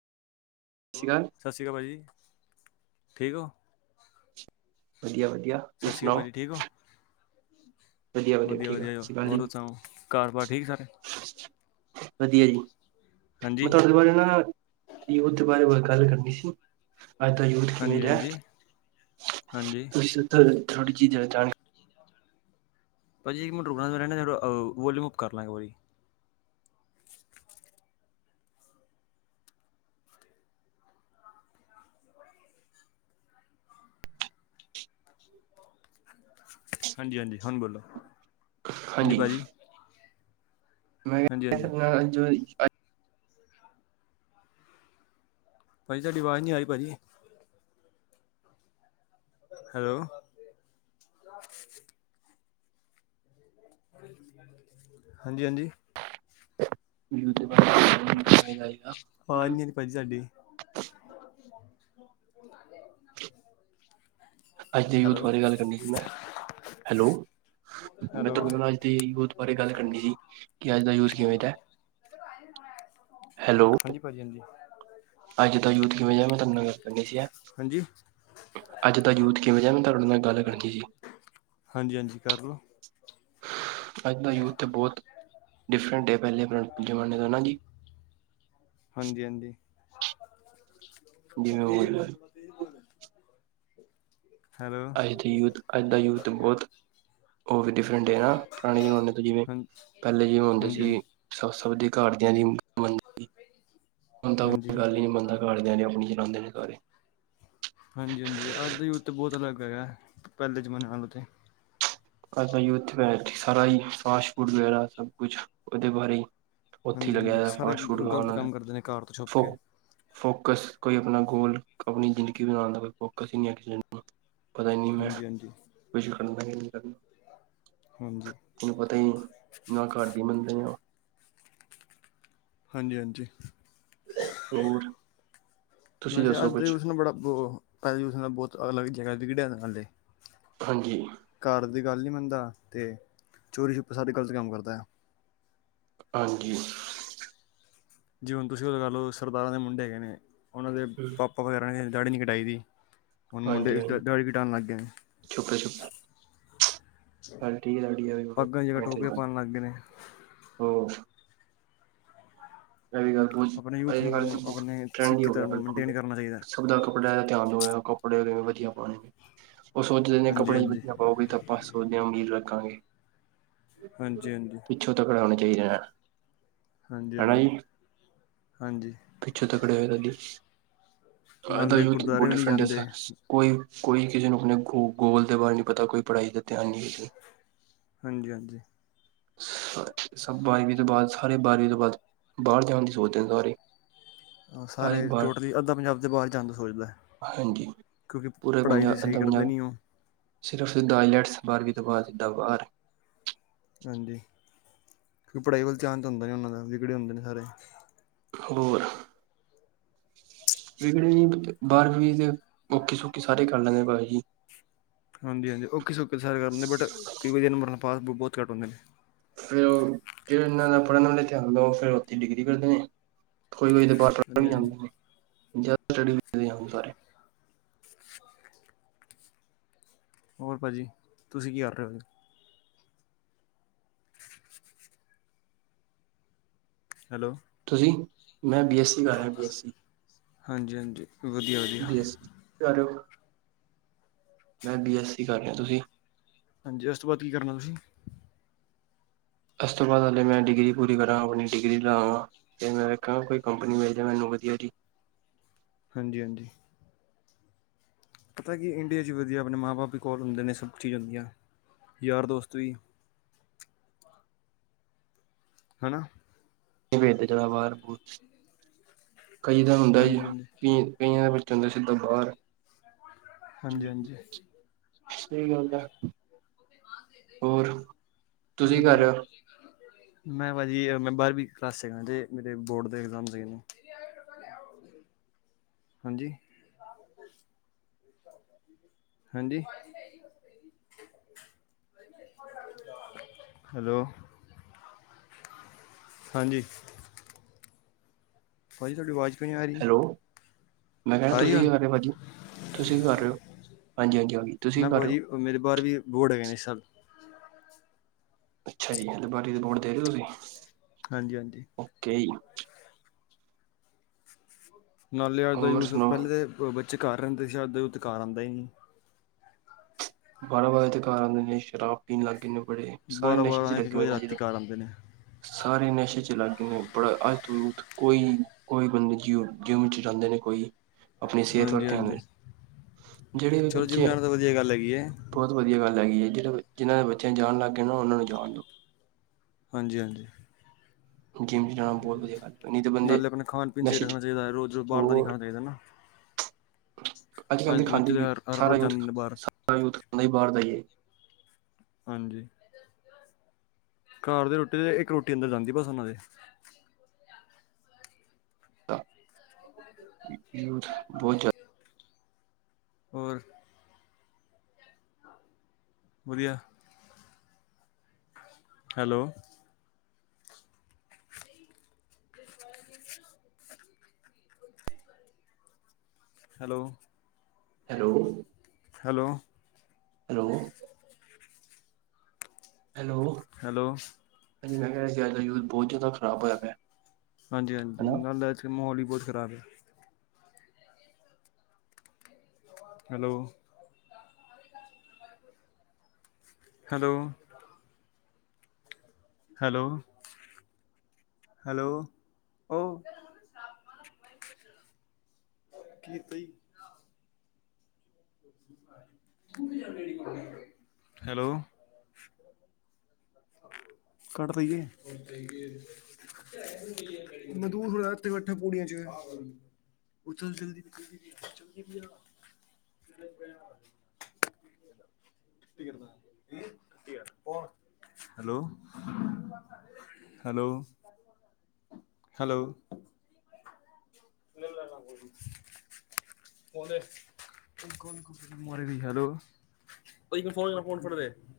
ਸਤਿ ਸ੍ਰੀ ਅਕਾਲ। ਸਤਿ ਸ੍ਰੀ ਅਕਾਲ ਭਾਜੀ ਠੀਕ ਹੋ? ਵਧੀਆ-ਵਧੀਆ। ਸਤਿ ਸ੍ਰੀ ਅਕਾਲ ਭਾਜੀ ਠੀਕ ਹੋ। ਵਧੀਆ-ਵਧੀਆ ਵਧੀਆ ਠੀਕ ਆ ਵਧੀਆ ਸਤਿ ਸ਼੍ਰੀ ਹੋਰ ਸੁਣਾਓ ਘਰ ਬਾਰ ਠੀਕ ਸਾਰੇ ਅਕਾਲ ਜੀ। ਵਧੀਆ ਜੀ, ਮੈਂ ਹਾਂਜੀ ਤੁਹਾਡੇ ਬਾਰੇ ਨਾ। ਯੂਥ ਬਾਰੇ ਬ ਗਲ ਕਰਨੀ ਸੀ। ਅੱਜ ਦਾ ਯੂਥ ਕਿਵੇਂ ਹਾਂਜੀ ਜਿਆ ਹਾਂਜੀ ਹਾਂਜੀ ਤੁ ਥੋੜ੍ਹੀ ਜੀ ਜਾਣਕਾਰੀ। ਭਾਜੀ ਇੱਕ ਮਿੰਟ ਰੁਕਣਾ ਜਰਾ ਨ ਵੋਲੀਅਮ ਓਕੇ ਕਰ ਲਾਂ ਇਕ ਵਾਰੀ। ਹਾਂਜੀ-ਹਾਂਜੀ ਹੁਣ ਬੋਲੋ, ਹਾਂਜੀ ਹਾਂਜੀ ਭਾਜੀ। ਹਾਂਜੀ ਹਾਂਜੀ [unintelligible] ਭਾਜੀ ਤੁਹਾਡੀ ਆਵਾਜ਼ ਨਹੀਂ ਆ ਰਰੀ ਭਾਜੀ। ਹੈਲੋ ਹਾਂਜੀ, ਹਾਂਜੀ ਜਾਗਾ [unintelligible] ਪ ਸਾਡੀ [unintelligible] ਅੱਜ ਦੀ ਯੂਥ ਹੈਲੋ ਬਾਰੇ ਗੱਲ ਕਰਨੀ ਸੀ ਮੈਂ, ਹੈਲੋ, ਮੈਂ ਹੈਲੋ ਤੁਹਾਡੇ ਨਾ ਅਜ। ਤੇ ਯੂਥ ਬਾਰੇ ਗੱਲ ਕਰਨੀ ਜੀ। ਕਿ ਅੱਜ ਦਾ ਯੂਜ ਕਿਵੇਂ ਦੈ? ਹੈਲੋ। ਹਾਂਜੀ-ਹਾਂਜੀ। ਅੱਜ ਦਾ ਯੂਥ ਕਿਵੇਂ ਜਾ ਮੈਂ ਤੁਹਾਡੇ ਨਾਲ ਗੱਲ ਕਰਨੀ ਸੀ ਐ। ਹਾਂਜੀ। ਅੱਜ ਦਾ ਯੂਥ ਕਿਵੇਂ ਜੀਆ ਮੈਂ ਤੁਹਾਡੇ ਨਾਲ ਗੱਲ ਕਰਨ ਸੀ। ਹਾਂਜੀ-ਹਾਂਜੀ, ਕਰ ਲੋ। ਅੱਜ ਦਾ ਯੂਥ ਬਹੁਤ ਡਿਫਰੈਂਟ ਹੈ ਪਹਿਲੇ ਜਮਾਨੇ ਦਾ ਨਾ ਜੀ। ਹਾਂਜੀ-ਹਾਂਜੀ। ਜਿਵੇਂ ਹੁਣ [unintelligible] ਅੱਜ ਦੇ ਯੂੱਥ, ਅੱਜ ਦਾ ਯੂੱਥ ਤੇ ਬਹੁਤ। ਉਹ ਵੀ ਡਿਫਰੈਂਟ ਹੈ ਨਾ ਪੁਰਾਣੇ ਜ਼ਮਾਨੇ ਤੋਂ ਜਿਵੇਂ ਹਾਂਜੀ ਪਹਿਲੇ ਜਿਵੇ ਹੁੰਦੇ ਹਾਂਜੀ ਹਾਂਜੀ ਸੀ। ਸ ਸਭ ਦੀ ਘਾਟ ਦੀਆਂ ਦੀ ਮੰਦੀ ਬੰਦਾ ਹਾਂਜੀ ਗੱਲ ਹੀ ਨੀ ਮੰਨਦਾ। ਘਰ ਦਿਆ ਨੇ ਆਪਣੀ ਚਲਾਉਂਦੇ ਨੇ ਸਾਰੇ। ਹਾਂਜੀ-ਹਾਂਜੀ, ਅੱਜ ਦਾ ਯੂਥ ਤਾਂ ਬਹੁਤ ਅਲੱਗ ਹੈਗਾ, ਪਹਿਲੇ ਜ਼ਮਾਨੇ ਨਾਲੋ ਤੇ। ਅੱਜ ਦਾ ਯੂੱਥ ਭਾਜੀ ਸਾਰਾ ਹੀ ਫਾਸਟ ਫੂਡ ਵਗੈਰਾ ਸਭ ਕੁਛ ਉਹਦੇ ਬਾਰੇ? ਉੱਥੇ ਹੀ ਹਾਂਜੀ ਲੱਗਿਆ ਹਾਂਜੀ ਦਾ, ਸਾਰਾ ਫਾਸਟ-ਫੂਟ ਗਲਤ ਵਾਲਾ ਕੰਮ ਕਰਦੇ ਨੇ ਕਾਰ ਤੋਂ ਛੁਪ ਫੋ ਕੇ ਫੋਕਸ, ਕੋਈ ਅਪਣਾ ਗੋਲ। ਅਪਣੀ ਜ਼ਿੰਦਗੀ ਬਣਾਣ ਦਾ ਕੋਈ ਫੋਕਸ ਈ ਨਈ ਐ, ਕਿਸੇ ਕੋਲ। ਪਤਾ ਈ ਨੀ, ਮੈਂ ਹਾਂਜੀ ਹਾਂਜੀ ਕੁਛ ਕਰਨਾ ਕਿ, ਨਹੀਂ ਕਰਨਾ। ਹਾਂਜੀ। ਤੈਨੂੰ ਪਤਾ ਹੀ ਨੀ, ਨਾ ਘਰਦੀ ਮੰਨਦੇ ਓ। ਹਾਂਜੀ-ਹਾਂਜੀ। ਹੋਰ ਤੁਸੀਂ ਵੈਸੇ, ਦੱਸੋ ਅੱਜ ਦੇ ਕੁਛ ਯੂਥ ਨੂੰ ਬੜਾ ਪੋ ਭਾਜੀ, ਉਸਨੂੰ ਬਹੁਤ ਅਲੱਗ ਜਗ੍ਹਾ ਦੀ ਵੀਡੀਆ ਦਿਖਾਂਦੇ। ਹਾਂਜੀ। ਘਰ ਦੀ ਗੱਲ ਨੀ ਮੰਨਦਾ ਤੇ, ਚੋਰੀ-ਛੁੱਪੇ ਸਾਰੇ ਗੱਲਤ ਕੰਮ ਕਰਦਾ। ਹਾਂਜੀ। ਜੀ ਹੁਣ ਤੁਸੀਂ ਲਗਾ ਓਹ ਕਰਲੋ, ਸਰਦਾਰਾਂ ਦੇ ਮੁੰਡੇ ਹੈਗੇ ਨੇ, ਉਹਨਾਂ ਦੇ ਹੂੰ ਪਾਪਾ ਵਗੈਰਾ ਨੇ ਦਾੜੀ ਨਹੀਂ ਕਟਾਈ ਦੀ। ਹੁਣ ਮੁੰਡੇ, ਹਾਂਜੀ ਦਦਾ, ਹਾਂਜੀ ਦਾੜੀ ਕਟਾਣ ਲੱਗ ਗਏ ਨੇ। ਹਲਕੀ ਦਾੜੀ ਆਈ ਪੱਗਾਂ ਦੀ ਜਗ੍ਹਾ ਟੋਪੀਆਂ [unintelligible] ਪਾਉਣ ਲੱਗ ਗਏ ਨੇ ਹੋ ਇਹ ਵੀ ਗੱਲ ਪੁਛ, ਆਪਣੇ ਯੂਥ ਇਹ ਨੂੰ ਗੱਲ, ਸਾਨੂੰ ਆਪਣੇ ਟਰੈਂਡ ਹੀ ਸਿੱਖੀ ਹੋਗਿਆ ਧਰਮ ਨੂੰ ਬਿਲਕੁਲ। ਮੇਨਟੇਨ ਕਰਨਾ ਚਾਹੀਦਾ ਆਪਦਾ ਕੱਪੜਿਆਂ ਦਾ ਧਿਆਨ ਦੋ, ਹੋਇਆ ਕੱਪੜੇ ਵਧੀਆ ਪਾਣੇ, ਉਹ ਸੋਚਦੇ ਨੇ ਹਾਂਜੀ ਕੱਪੜੇ ਹਾਂਜੀ ਵਧੀਆ ਪਾਓਗੇ ਤਾ ਬਸ, ਓਂਨੇ ਅਮੀਰ ਲੱਗਾਂਗੇ। ਹਾਂਜੀ-ਹਾਂਜੀ। ਪਿੱਛੋਂ ਤਕਰ, ਆਣੇ ਚਾਹੀਦੇ ਨਾ। ਹਾਂਜੀ-ਹਾਂਜੀ, ਹਾਂਜੀ। ਪਿੱਛੇ ਤਕੜੇ ਹੋਏ, ਅਜ ਦਾ ਨਾਲੇ ਯੂਥ ਗੁਰਦੁਆਰੇ ਵੀ ਨਹੀਂ ਜਾਂਦੇ [unintelligible] ਕੋਈ, ਕੋਈ ਕਿਸੇ ਨੂੰ ਆਪਣੇ ਗੋ ਗੋਲ ਦੇ ਬਾਰੇ ਨਹੀਂ ਪਤਾ, ਕੋਈ ਪੜ੍ਹਾਈ ਦਾ ਧਿਆਨ ਨਹੀਂ ਹਾਂਜੀ-ਹਾਂਜੀ। ਸਭ ਬਾਰ੍ਹਵੀ ਤੋਂ ਬਾਅਦ, ਸਾਰੇ ਬਾਰ੍ਹਵੀ ਤੋਂ ਬਾਅਦ ਬਾਹਰ ਜਾਣ ਦੀ ਸੋਚਦੇ ਨੇ, ਸਾਰੇ। ਹਾਂ, ਸਾਰੇ ਟੋਟਲੀ ਅੱਧਾ ਪੰਜਾਬ ਤੇ ਬਾਹਰ ਜਾਣ ਦੀ ਸੋਚਦਾ। ਹਾਂਜੀ ਕਿਉਂਕਿ ਪੂਰੇ ਪੜ੍ਹਾਈ ਤੇ ਪੰਜਾਬ ਸਹੀ ਅੱਧਾ ਕਰਦੇ ਪੰਜਾਬ ਨੀ, ਉਹ। ਸਿਰਫ ਸਿੱਧਾ ਆਈਲੈਟਸ, ਬਾਰ੍ਹਵੀ ਤੋਂ ਬਾਅਦ ਸਿੱਧਾ ਬਾਹਰ। ਹਾਂਜੀ, ਪੜ੍ਹਾਈ ਵੱਲ ਧਿਆਨ ਤੇ ਹੁੰਦਾ ਨਹੀਂ ਉਹਨਾਂ ਦਾ, ਵਿਗੜੇ ਹੁੰਦੇ ਨੇ ਸਾਰੇ। ਹੋਰ! ਵਿਗੜੇ ਨੀ ਬਾਰ੍ਹਵੀ ਤੇ, ਔਖੀ-ਸੌਖੀ ਸਾਰੇ ਕਰ ਲੈਂਦੇ ਭਾਜੀ। ਹਾਂਜੀ-ਹਾਂਜੀ, ਓਕੇ-ਸੌਖੇ ਸਾਰੇ ਕਰ ਲੈਂਦੇ ਨੇ, ਬਟ ਕੋਈ ਵਧੀਆ ਨੰਬਰ ਤੋ ਪਾਸੁ ਬਹੁਤ ਘੱਟ ਹੁੰਦੇ ਨੇ। ਫੇਰ ਉਹ, ਜਿਹਨਾਂ ਦਾ ਪੜ੍ਹਨ ਵੱਲ ਧਿਆਨ ਹੁੰਦਾ, ਉਹ ਫੇਰ ਉੱਥੇ ਡਿਗਰੀ ਕਰਦੇ ਨੇ। ਕੋਈ-ਕੋਈ ਤੇ ਪਾਸ ਤਕ ਵੀ ਹਾਂਜੀ ਨੀ ਹਾਂਜੀ ਆਂਦੇ, ਜਾ ਸਟੱਡੀ ਵੀਜੇ ਆਂ ਸਾਰੇ। ਹੋਰ ਭਾਜੀ, ਤੁਸੀਂ ਕੀ ਕਰ ਰਹੇ ਹੋ? ਹੈਲੋ। ਤੁਸੀਂ? ''ਮੈਂ ਬੀ ਐੱਸਸੀ ਕਰ ਰਿਹਾਂ, ਬੀ ਐੱਸ ਸੀ। ਹਾਂਜੀ ਹਾਂਜੀ ਵਧੀਆ ਵਧੀਆ ਬੀ ਐੱਸ ਸੀ ਕੀ ਕਰ ਰਹੇ ਓ? ਮੈਂ, ਬੀ ਐੱਸ ਸੀ ਕਰ ਰਿਹਾਂ। ਤੂਸੀਂ? ਹਾਂਜੀ, ਉਸ ਤੋਂ ਬਾਅਦ ਕੀ ਕਰਨਾ ਤੁਸੀਂ? ਇਸ ਤੋਂ ਬਾਅਦ ਹਾਲੇ ਮੈਂ ਡਿਗਰੀ ਪੂਰੀ ਕਰਾਂ, ਆਪਣੀ ਡਿਗਰੀ ਲ੍ਹਾਂਗਾ। ਤੇ, ਮੈਂ ਵੇਖਾਂਗਾ, ਕੋਈ ਕੰਪਨੀ ਮਿਲ ਜਾਏ ਮੈਨੂੰ ਵਧੀਆ ਜੀ। ਹਾਂਜੀ-ਹਾਂਜੀ। ਪਤਾ ਕਿ, ਇੰਡੀਆ 'ਚ ਵਧੀਆ ਆਪਣੇ ਮਾਂ-ਬਾਪ ਵੀ ਕੋਲ ਹੁੰਦੇ ਨੇ, ਸਭ ਚੀਜ਼ ਹੁੰਦੀਆਂ ਯਾਰ ਦੋਸਤ ਵੀ। ਹਨਾ? ਵੇ ਤੇ ਚਲਾ, ਬਾਹਰ-ਬੁਹਰ ਕਈ ਤਾਂ ਹੁੰਦਾ ਜੀ, ਹਾਂਜੀ ਹਾਂਜੀ ਪੀਣ ਕਈਆਂ ਦੇ ਬੱਚੇ ਹੁੰਦੇ, ਸਿੱਧਾ ਬਾਹਰ। ਹਾਂਜੀ ਹਾਂਜੀ ਸਹੀ ਗੱਲ ਐ। ਤੁਸੀਂ ਕੀ ਕਰ ਵਧੀਆ। ਰਹੇ ਹੋ ਮੈਂ ਭਾਜੀ, ਮੈਂ ਬਾਰਵੀਂ ਕਲਾਸ'ਚ ਤੇ, ਮੇਰੇ ਬੋਰਡ ਦੇ ਐਗਜ਼ਾਮ ਸੀਗੇਨ। ਹ [inaudible] ਹਾਂਜੀ! ਹਾਂਜੀ ਹੈਲੋ ਹਾਂਜੀ ਭਾਜੀ ਤੁਹਾਡੀ ਆਵਾਜ਼ ਕਿਉਂ ਨਹੀਂ ਆ ਰਹੀ ਹੈਲੋ, ਮੈਂ ਕਹਿਣਾ ਆ ਰਹੀ ਤੁਸੀਂ ਹੁਣ ਕੀ ਕਰ ਰਹੇ ਹੋ ਭਾਜੀ, ਤੁਸੀ ਕੀ ਕਰ ਰਹੇ ਔ, ਹਾਂਜੀ ਹਾਂਜੀ ਤੁਸੀਂ ਮੈਂ ਕੀ ਕਰ ਕਿਹਾ ਰਹੇ ਹੋ ਜੀ, ਮੇਰੇ ਬਾਹਰ ਵੀ, ਬੋਰਡ ਹੈ ਗਏ ਸਤ ਅੱਛਾ ਜੀ, ਗੱਲ ਬਾਰੀ ਦੀ ਰਿਪੋਰਟ ਦੇ ਰਹੇ ਹੋ ਤੁਸੀਂ ਹਾਂਜੀ ਹਾਂਜੀ ਓਕੇ ਨਾਲੇ ਅੱਜ ਦਾ ਹੋਰ ਯੂਥ, ਪਹਿਲੇ ਸੁਣਾਓ ਦੇ ਬੱਚੇ ਘਰ ਰਹਿੰਦੇ ਸੀ, ਅੱਜ ਦਾ ਯੂਥ ਘਰ ਆਉਂਦਾ ਹੀ ਨਹੀਂ ਬਾਰਾਂ ਵਜੇ ਤੇ ਘਰ ਆਂਦੇ ਨੇ, ਸ਼ਰਾਬ ਪੀਣ ਲੱਗ ਜਾਂਏ ਨੇ ਬੜੇ, ਸਾਰੇ ਬਾਰਾਂ ਨਸ਼ੇ ਚ ਬਾਰਾਂ ਇੱਕ ਇੱਕ ਲੱਗੇ ਹੋਏ ਵਜੇ ਨੇ ਜ ਰਾਤੀ ਘਰ ਆਉਂਦੇ ਨੇ ਸਾਰੇ ਨਸ਼ੇ ਚ ਲਾਗ ਗੇ ਨੇ, ਬੜਾ ਆ ਯੂਥ, ਕੋਈ ਕੋਈ ਬੰਦਾ ਜੀਓ ਜਿੰਮ ਚ ਜਾਂਦੇ ਨੇ ਕੋਈ, ਆਪਣੀ ਸਿਹਤ ਵ ਹਾਂਜੀ ਧਿਆਨ ਹਾਂਜੀ ਦੇ, ਜਿਹੜੇ ਵੀ ਬੱਚੇ ਕੀ ਗੱਲ ਹੈਗੀ ਐ। ਬਹੁਤ ਵਧੀਆ ਗੱਲ ਹੈਗੀ ਹੈ, ਜਿਹੜਾ ਜਿਹਨ੍ਹਾਂ ਦੇ ਬੱਚਿਆਂ ਜਾਣ ਲੱਗ ਗਏ ਨਾ, ਉਹਨਾਂ ਨੂੰ ਜਾਣ ਦਿਉ। ਹਾਂਜੀ-ਹਾਂਜੀ, ਜਿਮ ਚ ਜਾਣਾ ਬਹੁਤ ਵਧੀਆ ਗੱਲ ਐ। ਨਾਲੇ ਆਪਨੇ ਖਾਣ ਪੀਣ ਰੱਖਣਾ ਚਾਹੀਦਾ, ਰੋਜ਼ ਰੋਜ਼ ਬਾਹਰ ਦਾ ਨੀ ਹੋਰ ਖਾਣਾ ਚਾਹੀਦਾ ਹੈਨਾ। ਅੱਜ ਕੱਲ ਦੇ ਬੱਚੇ ਖਾਂਦੇ ਤਾਂ ਹਰ ਹਰ ਸਾਰਾ ਰੋਜ਼ ਯੂਥ ਜਾਂਦੇ ਨੇ ਬਾਹਰ ਸਾਰਾ ਯੂਥ, ਖਾਂਦਾ ਹੀ ਬਾਹਰ ਦਾ ਹੀ ਐ। ਹਾਂਜੀ, ਘਰ ਦੀ ਰੋਟੀ, ਇੱਕ ਰੋਟੀ ਅੰਦਰ ਜਾਂਦੀ ਬਸ ਉਹਨਾਂ ਦੇ ਬਹੁਤ ਜ਼ਿਆਦਾ। ਹੋਰ, ਵਧੀਆ। Hello, [unintelligible] hello, hello, hello, hello, hello hello ਮੈਂ ਕਹਿ ਰਿਹਾ ਸੀ ਅਜ ਦਾ ਯੂਥ, ਬਹੁਤ ਜਿਆਦਾ ਖਰਾਬ ਹੋਇਆ ਪਇਆ। ਹਾਂਜੀ ਹਾਂਜੀ, ਨਾਲੇ ਅੱਜ ਕੱਲ ਮਾਹੌਲ ਹੀ ਬਹੁਤ ਖ਼ਰਾਬ ਹੈ ਹੈਲੋ ਹੈਲੋ, ਹੈਲੋ ਹੈਲੋ ਓ। ਕੀ ਪਈ ਹੈਲੋ, ਘੱਟ ਦੇਈਏ। ਮਜ਼ਦੂਰ ਹੋਣਾ, ਉੱਥੇ ਬੈਠਾ ਪੋੜੀਆਂ ਚ ਉਹ ਚਲਦੀ ਚਲਦੀ ਪਈ ਆ। [unintelligible] ਹੈਲੋ ਹੈਲੋ ਹੈਲੋ, [unintelligible] ਮਰੇ ਦੀ ਹੈਲੋ। ਉਹ ਫੋਨ ਫੋ ਸੁਡ [inaudible]